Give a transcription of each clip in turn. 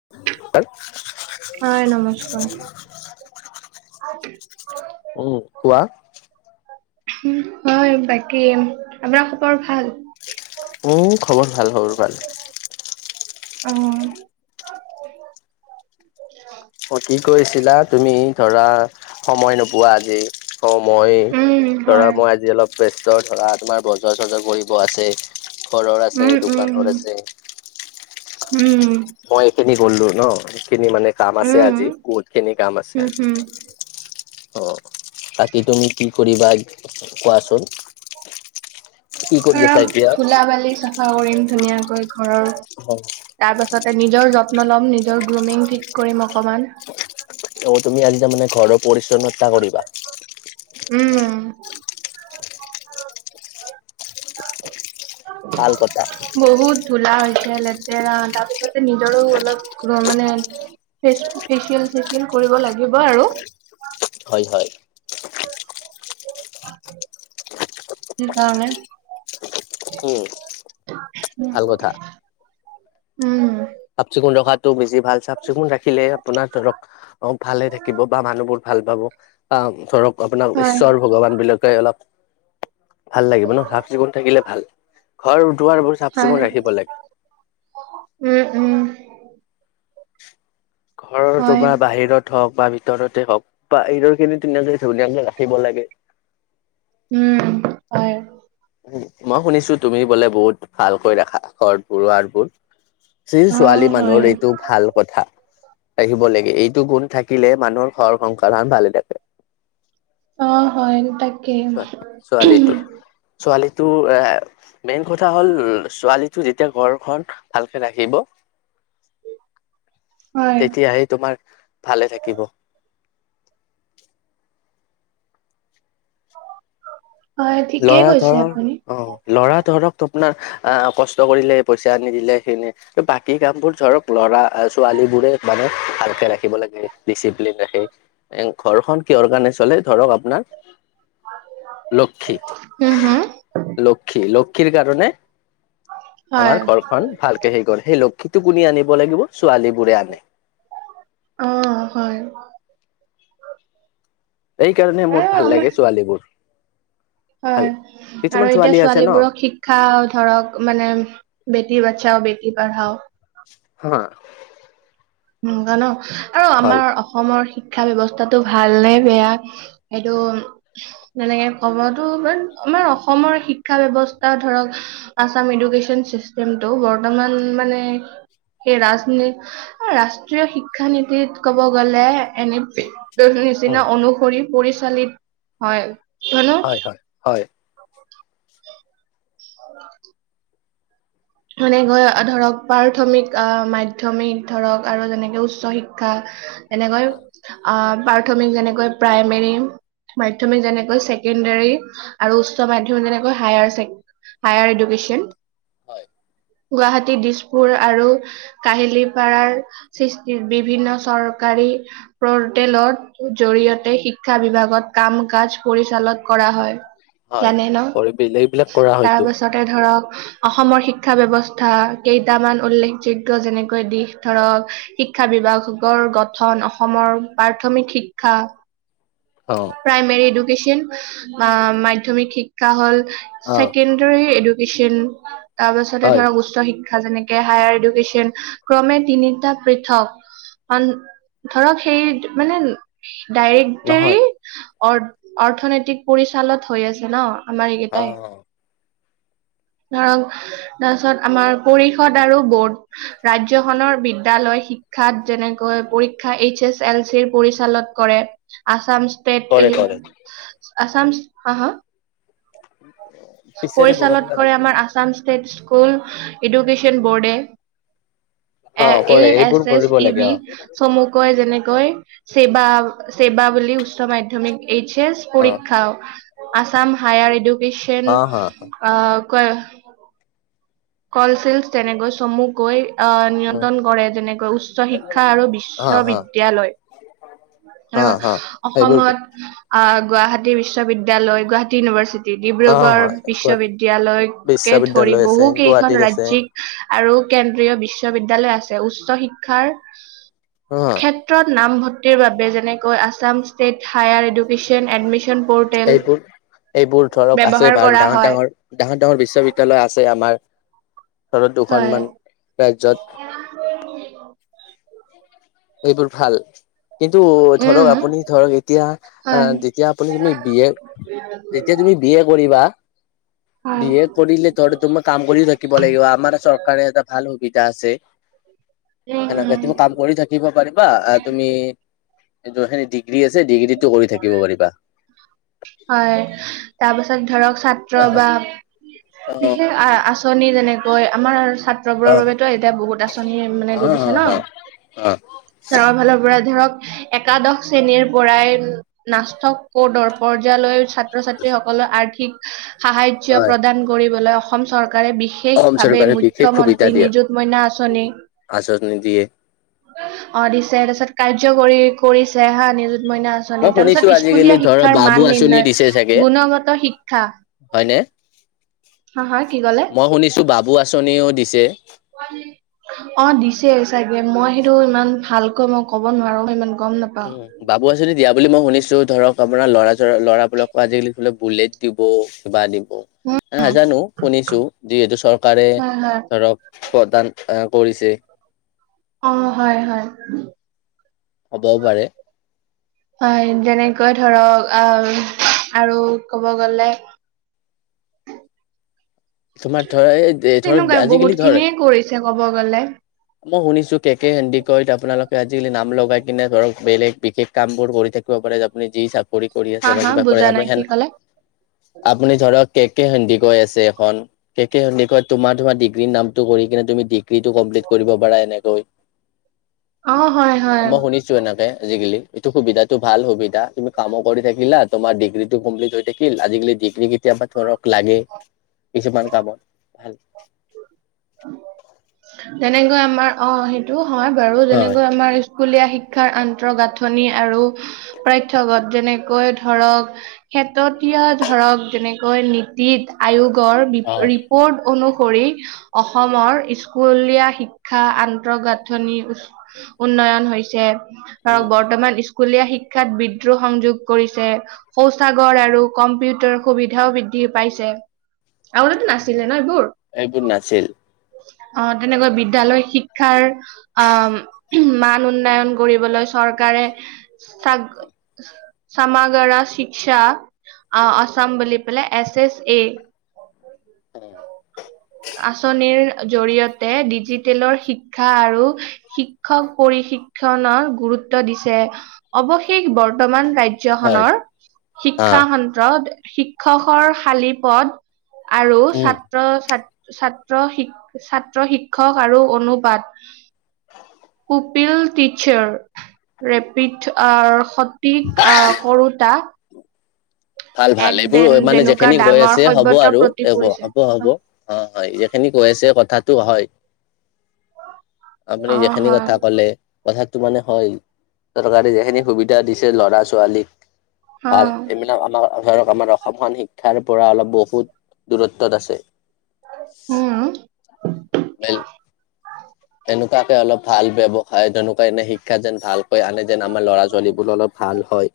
[inaudible] হয়, নমস্কাৰ। উম, কোৱা? হয়, বাকী আপোনাৰ খবৰ ভাল? মোৰ খবৰ ভাল, খবৰ ভাল। অঁ অঁ কি কৰিছিলা, তুমি ধৰা সময় নোপোৱা আজি। অ, মই উম, ধৰা হয় মই আজি অলপ বেষ্ট ধৰা তোমাৰ বজাৰ চজাৰ কৰিব আছে। ঘৰৰ আছে উম দোকানৰ আছে উম উম উম। মই এইখিনি গ'লো ন সেইখিনি মানে কাম আছে উম, আজি বহুত খিনি কাম আছে উম, আজি। হম অ বাকী তুমি কি কৰিবা কোৱাচোন। কি কৰি আছা এতিয়া ধৰক ধূলা বালি চাফা কৰিম ধুনীয়াকৈ ঘৰৰ। অ তাৰপাছতে নিজৰ যত্ন ল'ম নিজৰ গ্ৰুমিং ঠিক কৰিম অকমান। তুমি আজি তাৰমানে ঘৰৰ পৰিচ্ছন্নতা কৰিবা। উম ভাল কথা বহুত ধূলা হৈছে লেতেৰা তাৰপিছতে নিজৰো অলপ মানে ফেচ, ফেচিয়েল-চেচিয়েল কৰিব লাগিব আৰু। হয় হয় সেইকাৰণে। উম ভাল কথা উম চাফ-চিকুণ ৰখাতটো বেছি ভাল চাফ-চিকুণ ৰাখ ৰাখিলে আপোনাৰ ধৰক অ' ভালে থাকিব বা মানুহবোৰ ভাল পাব বা ধৰক আপোনাক হয়, ঈশ্বৰ ভগৱান বিলাক অলপ ভাল লাগিব ন চাফ-চিকুণ থাকিলে ভাল ঘৰ উঠোৱা হয়, উম উম ঘৰৰ হয়, জাবৰা বাহিৰত হওক বা ভিতৰতে হওক বা এইবোৰখিনি ধুনীয়া-ধুনীয়াকে ৰাখিব লাগে। উম হয় মই শুনিছো তুমি বোলে বহুত ভালকৈ ৰাখা ঘৰ দুৱাৰবোৰ। অ', ছোৱালী হয়, মানুহৰ এইটো ভাল কথা। থাকিব লাগে এইটো গুণ থাকিলে মানুহৰ ঘৰ সংসাৰখন ভালে থাকে। অ হয় এ তাকে। ছোৱালীটো ছোৱালীটো এ মেইন কথা হল ছোৱালীটো যেতিয়া ঘৰখন ভালকে ৰাখিব [inaudible] হয়, তেতিয়াহে তোমাৰ ভালে থাকিব। হয়, ঠিকেই লৰা কৈছে ধৰক, আপুনি। অ' লৰা ধৰক আপোনাৰ আহ, কষ্ট কৰিলে পইচা আনি দিলে সেইখিনি বাকী কামবোৰ ধৰক লৰা অ', ছোৱালীবোৰে মানে ভালকে ৰাখিব লাগে ডিচিপ্লিন ৰাখে। ঘৰখন কিহৰ কাৰণে চলে ধৰক আপোনাৰ লক্ষী। হুম-হুম লক্ষী, লক্ষীৰ কাৰণে হয়, আমাৰ ঘৰখন খন ভালকে হেই কৰে সেই লক্ষীতো কোনে আনিব লাগিব, ছোৱালীবোৰে আনে। অ' হয় সেইকাৰণে এ মোৰ ভাল আমাৰ লাগে ছোৱালীবোৰ। ভাল হয় কিছুমান আৰু এতিয়া ছোৱালী আছে ন ছোৱালীবোৰক শিক্ষা খাও ধৰক মানে বেটি বাচাও, বেটি পঢ়াও। হা [unintelligible] আৰু হয় আমাৰ অসমৰ শিক্ষা শিক্ষা ব্যৱস্থাটো ভাল নে বেয়া সেইটো মানে হ'বতো বাট আমাৰ অসমৰ শিক্ষা ব্যৱস্থা ধৰক অসম এডুকেচন চিষ্টেমটো বৰ্তমান মানে সেই ৰাজনী ৰাষ্ট্ৰীয় শিক্ষানীতিত ক'ব গ'লে এনে নিচিনা উম অনুসৰি পৰিচালিত হয়। হয়নো হয়, হয়, হয়। [unintelligible] এনেকৈ ধৰক প্ৰাথমিক অ', মাধ্যমিক ধৰক আৰু যেনেকে উচ্চ শিক্ষা। এনেকৈ অ', প্ৰাথমিক যেনেকৈ প্ৰাইমেৰী। মাধ্যমিক যেনেকৈ ছেকেণ্ডাৰী আৰু উচ্চ মাধ্যমিক যেনেকৈ হায়াৰ হায়াৰ এডুকেশ্যন। হয়। গুৱাহাটী দিছপুৰ আৰু কাহিলী পাৰাৰ সৃষ্টিত বিভিন্ন চৰকাৰী পৰ্টেলৰ জৰিয়তে শিক্ষা বিভাগত কাম কাজ পৰিচালন কৰা হয়। হয় জানে ন পৰিবিল এইবিলাক কৰা হয়তো তাৰপাছতে ধৰক অসমৰ শিক্ষা ব্যৱস্থা কেইটামান উল্লেখযোগ্য যেনেকৈ দিশ ধৰক শিক্ষা বিভাগৰ গঠন অসমৰ প্ৰাথমিক শিক্ষা। অ প্ৰাইমৰী এডুক্যচন মাধমিক শিক্ষা হল অ ছেকেণ্ড ৰে এডুকেশ্যন। তাৰ পাছতে হয় ধৰক উচ্চ শিক্ষা যেনেকে হায়াৰ এডুকেশ্যন ক্ৰমে তিনিটা পৃথক। অ', ধৰক সেই মানে ডাইৰেক্টৰ নহয় অ-অৰ্থনৈতিক পৰিচালত হৈ আছে ন। আমাৰ অ এইকেইটাই। ধৰক তাৰপিছত আমাৰ পৰিষদ আৰু বৰ্ড। ৰাজ্যখনৰ বিদ্যালয় শিক্ষাত যেনেকৈ পৰীক্ষা এইচ এচ এল চিৰ পৰিচালন কৰে। আছাম ষ্টেট কৰে কৰে আছাম হা, হা পিছেৰে বগা পৰিচালত বগা লাগি আমাৰ আছাম ষ্টেট স্কুল এডুকেশ্যন বোৰ্ডে। অ এ, এ কৰে এছ, এইবোৰ এছ কৰিব ই লাগে বি। অ চমুকৈ যেনেকৈ ছেবা, ছেবা বুলি উচ্চ মাধ্যমিক এইচ এছ। অ পৰীক্ষাও আচাম হায়াৰ ইডুকেশ্যন অ হা কলচেল তেনেকৈ চমুকৈ আহ উম নিয়ন্ত্ৰণ কৰে যেনেকৈ উচ্চ শিক্ষা আৰু হা হা বিশ্ববিদ্যালয়। হা সেনেকোৱা হা এইবোৰ অসমত অ', গুৱাহাটী বিশ্ববিদ্য়ালয় গুৱাহাটী ইউনিভাৰ্চিটি অ ডিব্ৰুগড় হয় গুৱাহাটী বিশ্ববিদ্যালয়। কে ধৰি বিশ্ববিদ্যালয় আছে বহু কেইখন গুৱাহাটীত আছে ৰাজিক্ আৰু কেন্দ্ৰীয় বিশ্ববিদ্যয়ালয় আছে উচ্চ শিক্ষাৰ। অ'। ক্ষেত্ৰত নামভৰ্তিৰ বাবে যেনেকৈ Assam state higher education admission portal এইবোৰ এইবোৰ ধৰক আছে ব্যৱহাৰ বাৰু কৰা ডাঙৰ হয়। ডাঙৰ ডাঙৰ, ডাঙৰ বিশ্ববিদ্যয়ালয় আছে আমাৰ ধৰত হয়, দুখনমান ৰাজ্যত। [unintelligible] এইবোৰ ভাল। কিন্তু ধৰক উম, আপুনি ধৰক এতিয়া হয়, যেতিয়া আপুনি তুমি বিয়ে [unintelligible] তেতিয়া তুমি বি এ কৰিবা। হয়। বি এ কৰিলে তহঁতে তো মই কাম কৰিও থাকিব লাগিব আমাৰ চৰকাৰে এটা ভাল সুবিধা আছে। সেনেকে উম, তুমি কাম কৰি থাকি শিকিব পাৰিবা তুমি যোন খিনি ডিগ্ৰী আছে ডিগ্ৰীটো কৰি থাকিব পাৰিবা। হয় তাৰপিছত ধৰক ছাত্ৰ বা অ বিশেষ অ আ আচনি যেনেকৈ আমাৰ ছা বোৰৰ বাবেতো এতিয়া বহুত আঁচনি মানে অ দি দিছে ন, অ অ গাৱৰ ফালৰ পৰা ধৰক একাদশ শ্ৰেণীৰ পৰাই নাচক কদৰ, পৰ্যালয় ছাত্ৰ ছাত্ৰী সকললে আৰ্থিক সাহায্য হয় প্ৰদান কৰিবলৈ অ অসম চৰকাৰে বিশেষ অসম বিশেষভাৱে চৰকাৰে বিশেষ সুবিধা মুখ্যমন্ত্ৰী দিয়ে নিযুত মইনা আঁচনি। আঁচনি দিয়ে অ দিছে তাৰপিছত কাৰ্য্য কৰি কৰিছে হা নিযুত মইনা আঁচনি মই শুনিছো তাৰপিছত আজিকালি স্কুলীয়া শি ধৰ মান বাবু আঁচনি নিৰ্ণয় দিছে চাগে গুণগত শিক্ষা হয়নে অ হয় কি ক'লে। মই শুনিছোঁ বাবু আঁচনিও দিছে। হয় নে, অ দিছে চাগে মই সেইটো ইমান ভালকৈ মই ক'ব নোৱাৰো ইমান গম নাপাও, উম বাবু আচনি দিয়া বুলি মই শুনিছোঁ ধৰক আপোনাৰ ল'ৰা ল'ৰাবোৰকো আজিকালি বুলেট দিব কিবা দি উম নাজানো শুনিছোঁ যিহেতু চৰকাৰে হয় হয় ধৰক, প্ৰদান আহ কৰিছে। অ হয় হয়। হ'বও পাৰে। হয় যেনেকৈ ধৰক আউ আৰু ক'ব গলে। তোমাৰ ধৰা ধৰক তেনেকুৱাই বহুত আজিকালি ধৰ, খিনিয়ে কৰিছে ক'ব গ'লে মই শুনিছোঁ কেকেহেডিকৈত আপোনালোকে আজিকালি নাম লগাই কিনে ধৰক বেলেগ বিশেষ কামবোৰ কৰি থাকে, পাৰে যে আপুনি যি চাকৰি কৰি হা আছে বা হা কিবা কৰে বুজা নাই আপুনি কি সেয়াত, ক'লে আপুনি ধৰক কে কে সেন্দি কৈ আছে। কে কে সোন্দি তোমাৰ তোমাৰ ডিগ্ৰীৰ নামটো কৰি কিনে তুমি ডিক কিতো কমপ্লিট কৰিব পাৰা এনেকৈ, অ হয় হয়। মই শুনিছো এনেকে আজিকালি এইটো সুবিধাতো ভাল সুবিধা তুমি কামো কৰি থাকিলা তোমাৰ ডিগ্ৰীটো কমপ্লিট হৈ থাকি আজিকালি ডিগ্ৰী কেতিয়াবা ধৰক লাগেই। কিছুমান কামত। ভাল। তেনেকৈ আমাৰ অ সেইটো হয় বাৰু হয় যেনেকৈ আমাৰ স্কুলীয়া শিক্ষাৰ আন্তঃগাঁথনি আৰু পাথ্য গোট যেনেকৈ ধৰক, খেততীয়া ধৰক যেনেকৈ নীতিত, আয়োগৰ অ ৰিপৰ্ট অনুসৰি অসমৰ স্কুলীয়া শিক্ষা আন্তঃগাঁথনিৰ উচ উন্নয়ন হৈছে। উম, ধৰক বৰ্তমান স্কুলীয়া শিক্ষাত বিদ্ৰোহ সংযোগ কৰিছে। শৌচাগৰ আৰু কম্পিউটাৰ সুবিধাও বৃদ্ধি পাইছে। আগতেটো নাছিলে ন এইবোৰ। এইবোৰ নাছিল। অ তেনেকৈ বিদ্যালয় শিক্ষাৰ। আ মান উন্নয়ন কৰিবলৈ চৰকাৰে চাগ, সমাগাৰা শিক্ষা অ অসমছাম বুলি পেলাই এছ এছ এইট, উ [unintelligible] আঁচনিৰ, জৰিয়তে ডিজিটেলৰ শিক্ষা আৰু শিক্ষক পৰিশিক্ষণৰ গুৰুত্ব দিছে অৱশেষ বৰ্তমান ৰাইড হয় জ্যখনৰ হা শিক্ষা সন্ত্ৰ শিক্ষকৰ খালী পদ আৰু উম ছাত্ৰ ছাত ছাত্ৰ শিক ছাত্ৰ শিক্ষক আৰু অনুপাত কোপিল টিচাৰ ৰেপিড আ, সঠিক আ, কৰোতা ভাল ভাল এক এইবোৰ দেন অ', মানে যেনেকুৱা যেখেনি হৈ ডাঙৰ আছে হ'ব সভ্যতাৰ আৰু প্ৰতীক [unintelligible] পৰিছে হ'ব হ'ব। অ', হয় যেখিনি কৈ আছে কথাটো হয়। আপুনি অ যেখিনি হয় কথা ক'লে কথাটো মানে হয় চৰকাৰে যেখিনি সুবিধা দিছে ল'ৰা ছোৱালীক অ ভাল এইবিলাক আমাৰ ধৰক আমাৰ অসমখন শিক্ষাৰ পৰা অলপ বহুত দূৰত্বত আছে। উম [unintelligible] এনোকুৱাকে অলপ ভাল বেব হয় তেনেকুৱা এনে শিক্ষা যেন ভালকৈ আনে যেন আমাৰ ল'ৰা ছোৱালীবোৰ অলপ ভাল হয়।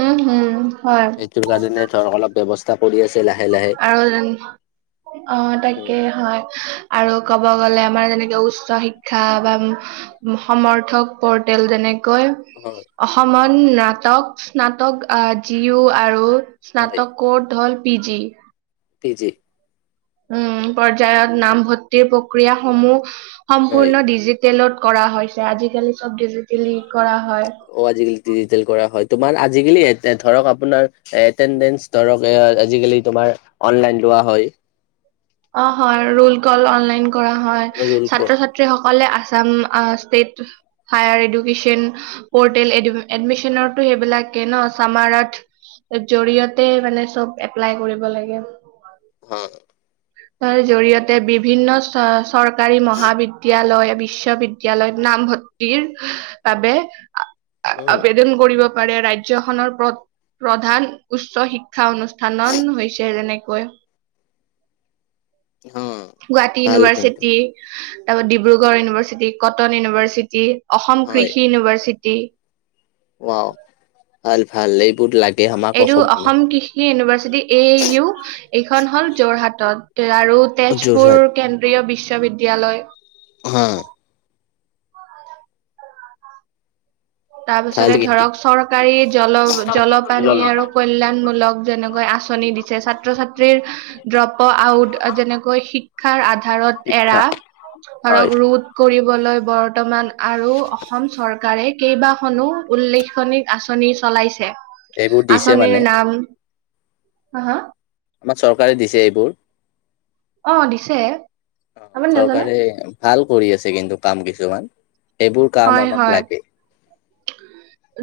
উম, হম হয়। [unintelligible] ধৰ অলপ ব্যৱচ স্থা কৰি আছে লাহে লাহে [unintelligible] অ', উম তাকে হয় আৰু ক'ব গ'লে আমাৰ যেনেকে উচ্চ শিক্ষা বা উম উম, সমৰ্থক পৰ্টেল যেনেকৈ [unintelligible] অসমত নাটক স্নাতক আ, যিও আৰু স্নাত হয় ক'ড হ'ল পি জি পি জি উম উম, পৰ্যায়ত নামভৰ্তিৰ প্ৰক্ৰিয়াসমূহ হয়। সম্পূৰ্ণ ডিজিট তেলত কৰা হৈছে আজিকালি চব ডিজিটেলি কৰা হয়। অ', আজিকালি ডিজিটেল কৰা হয় তোমাৰ আজিকালি এতে এ, ধৰক আপোনাৰ এটেনডেঞ্চ ধৰক এ, আজিকালি তোমাৰ অনলাইন লোৱা হয়। অ', হয় ৰোল কল অনলাইন কৰা হয় ৰোল কৰ ছাত্ৰ ছাত ত্ৰী সকলে আছাম আ, ষ্টেট হায়াৰ এডুকেচন পৰ্টেল এডমি এডমিচনতো সেইবিলাকে ন চামাৰত এ, জৰিয়তে মানে চব এপ্লাই কৰিব লাগে। হয়। তাৰ জৰিয়তে বিভিন্ন চা চৰকাৰী মহাবিদ্যালয় বিশ্ববিদ্যালয়ত নামভৰ্ত [unintelligible] উম আবেদন কৰিব পাৰে ৰাজ্যখনৰ পত প্ৰধান উচ্চ শিক্ষা অনুষ্ঠানন হৈছে যেনেকৈ [unintelligible] গুৱাহাটী ভাল কিন্তু ইনভাৰ্চিটি তাৰপা Dibrugarh university, cotton university Assam কৃষি ইউনিভাৰ্চিটি। ৱাওঁ ভাল ভাল এইবোৰ্ড লাগ এইটো অসম কৃষ ষি ইউনিভাৰ্চিটি এ ইউ এইখন হ'ল যোৰহাটত এ, আৰু তেজপুৰ যোৰহাট কেন প্ৰিয় বিশ্ববিদ্যালয়। [unintelligible] তাৰ ভাল পিছতে কিন্তু ধৰক চৰকাৰী জল জলপানী আৰু কল্যাণমূলক যেনেকৈ আঁচনি দিছ চে‌ ছাত্ৰ ছাত্ৰীৰ ড্ৰপ আউট যেনেকৈ শিক্ষাৰ আধাৰত এৰা, শিক্ষা হয় ধৰক ৰোট কৰিবলৈ বৰ্তমান আৰু অসম চৰকাৰে কেইবাখনো উল্লেখনিক আঁচনি চলাইছে। এইবোৰ দিছে আঁচনী মানে নাম, হা হা আমাক চৰকাৰে দিছে এইবোৰ। অঁ দিছে। আপুনি নাজানে চৰকাৰে ভাল কৰি আছে কিন্তু কাম কিছুমান, সেইবোৰ কাম হয় আমাক হয় লাগে।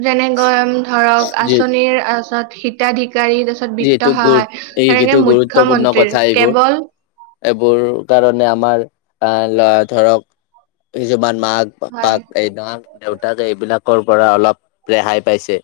যেনেকৈ উম ধৰক যি আঁচনী তাৰপিছত হিতাধিকাৰী তাৰপি ছত যিহেতু বিত্ত গুৰ সহায়, এইটো এনেকে গুৰুত্বপূৰ্ণ মুখ্যমন্ত্ৰীৰ কথা এইবোৰ কেৱল এইবোৰ কাৰণে আমাৰ আঁ ল ধৰক, এই‌ যে বান মাক হয় ককাক আইতাক দেউতাকে এইবিলাকৰ পৰা অলপ ৰেহাই পাইছে।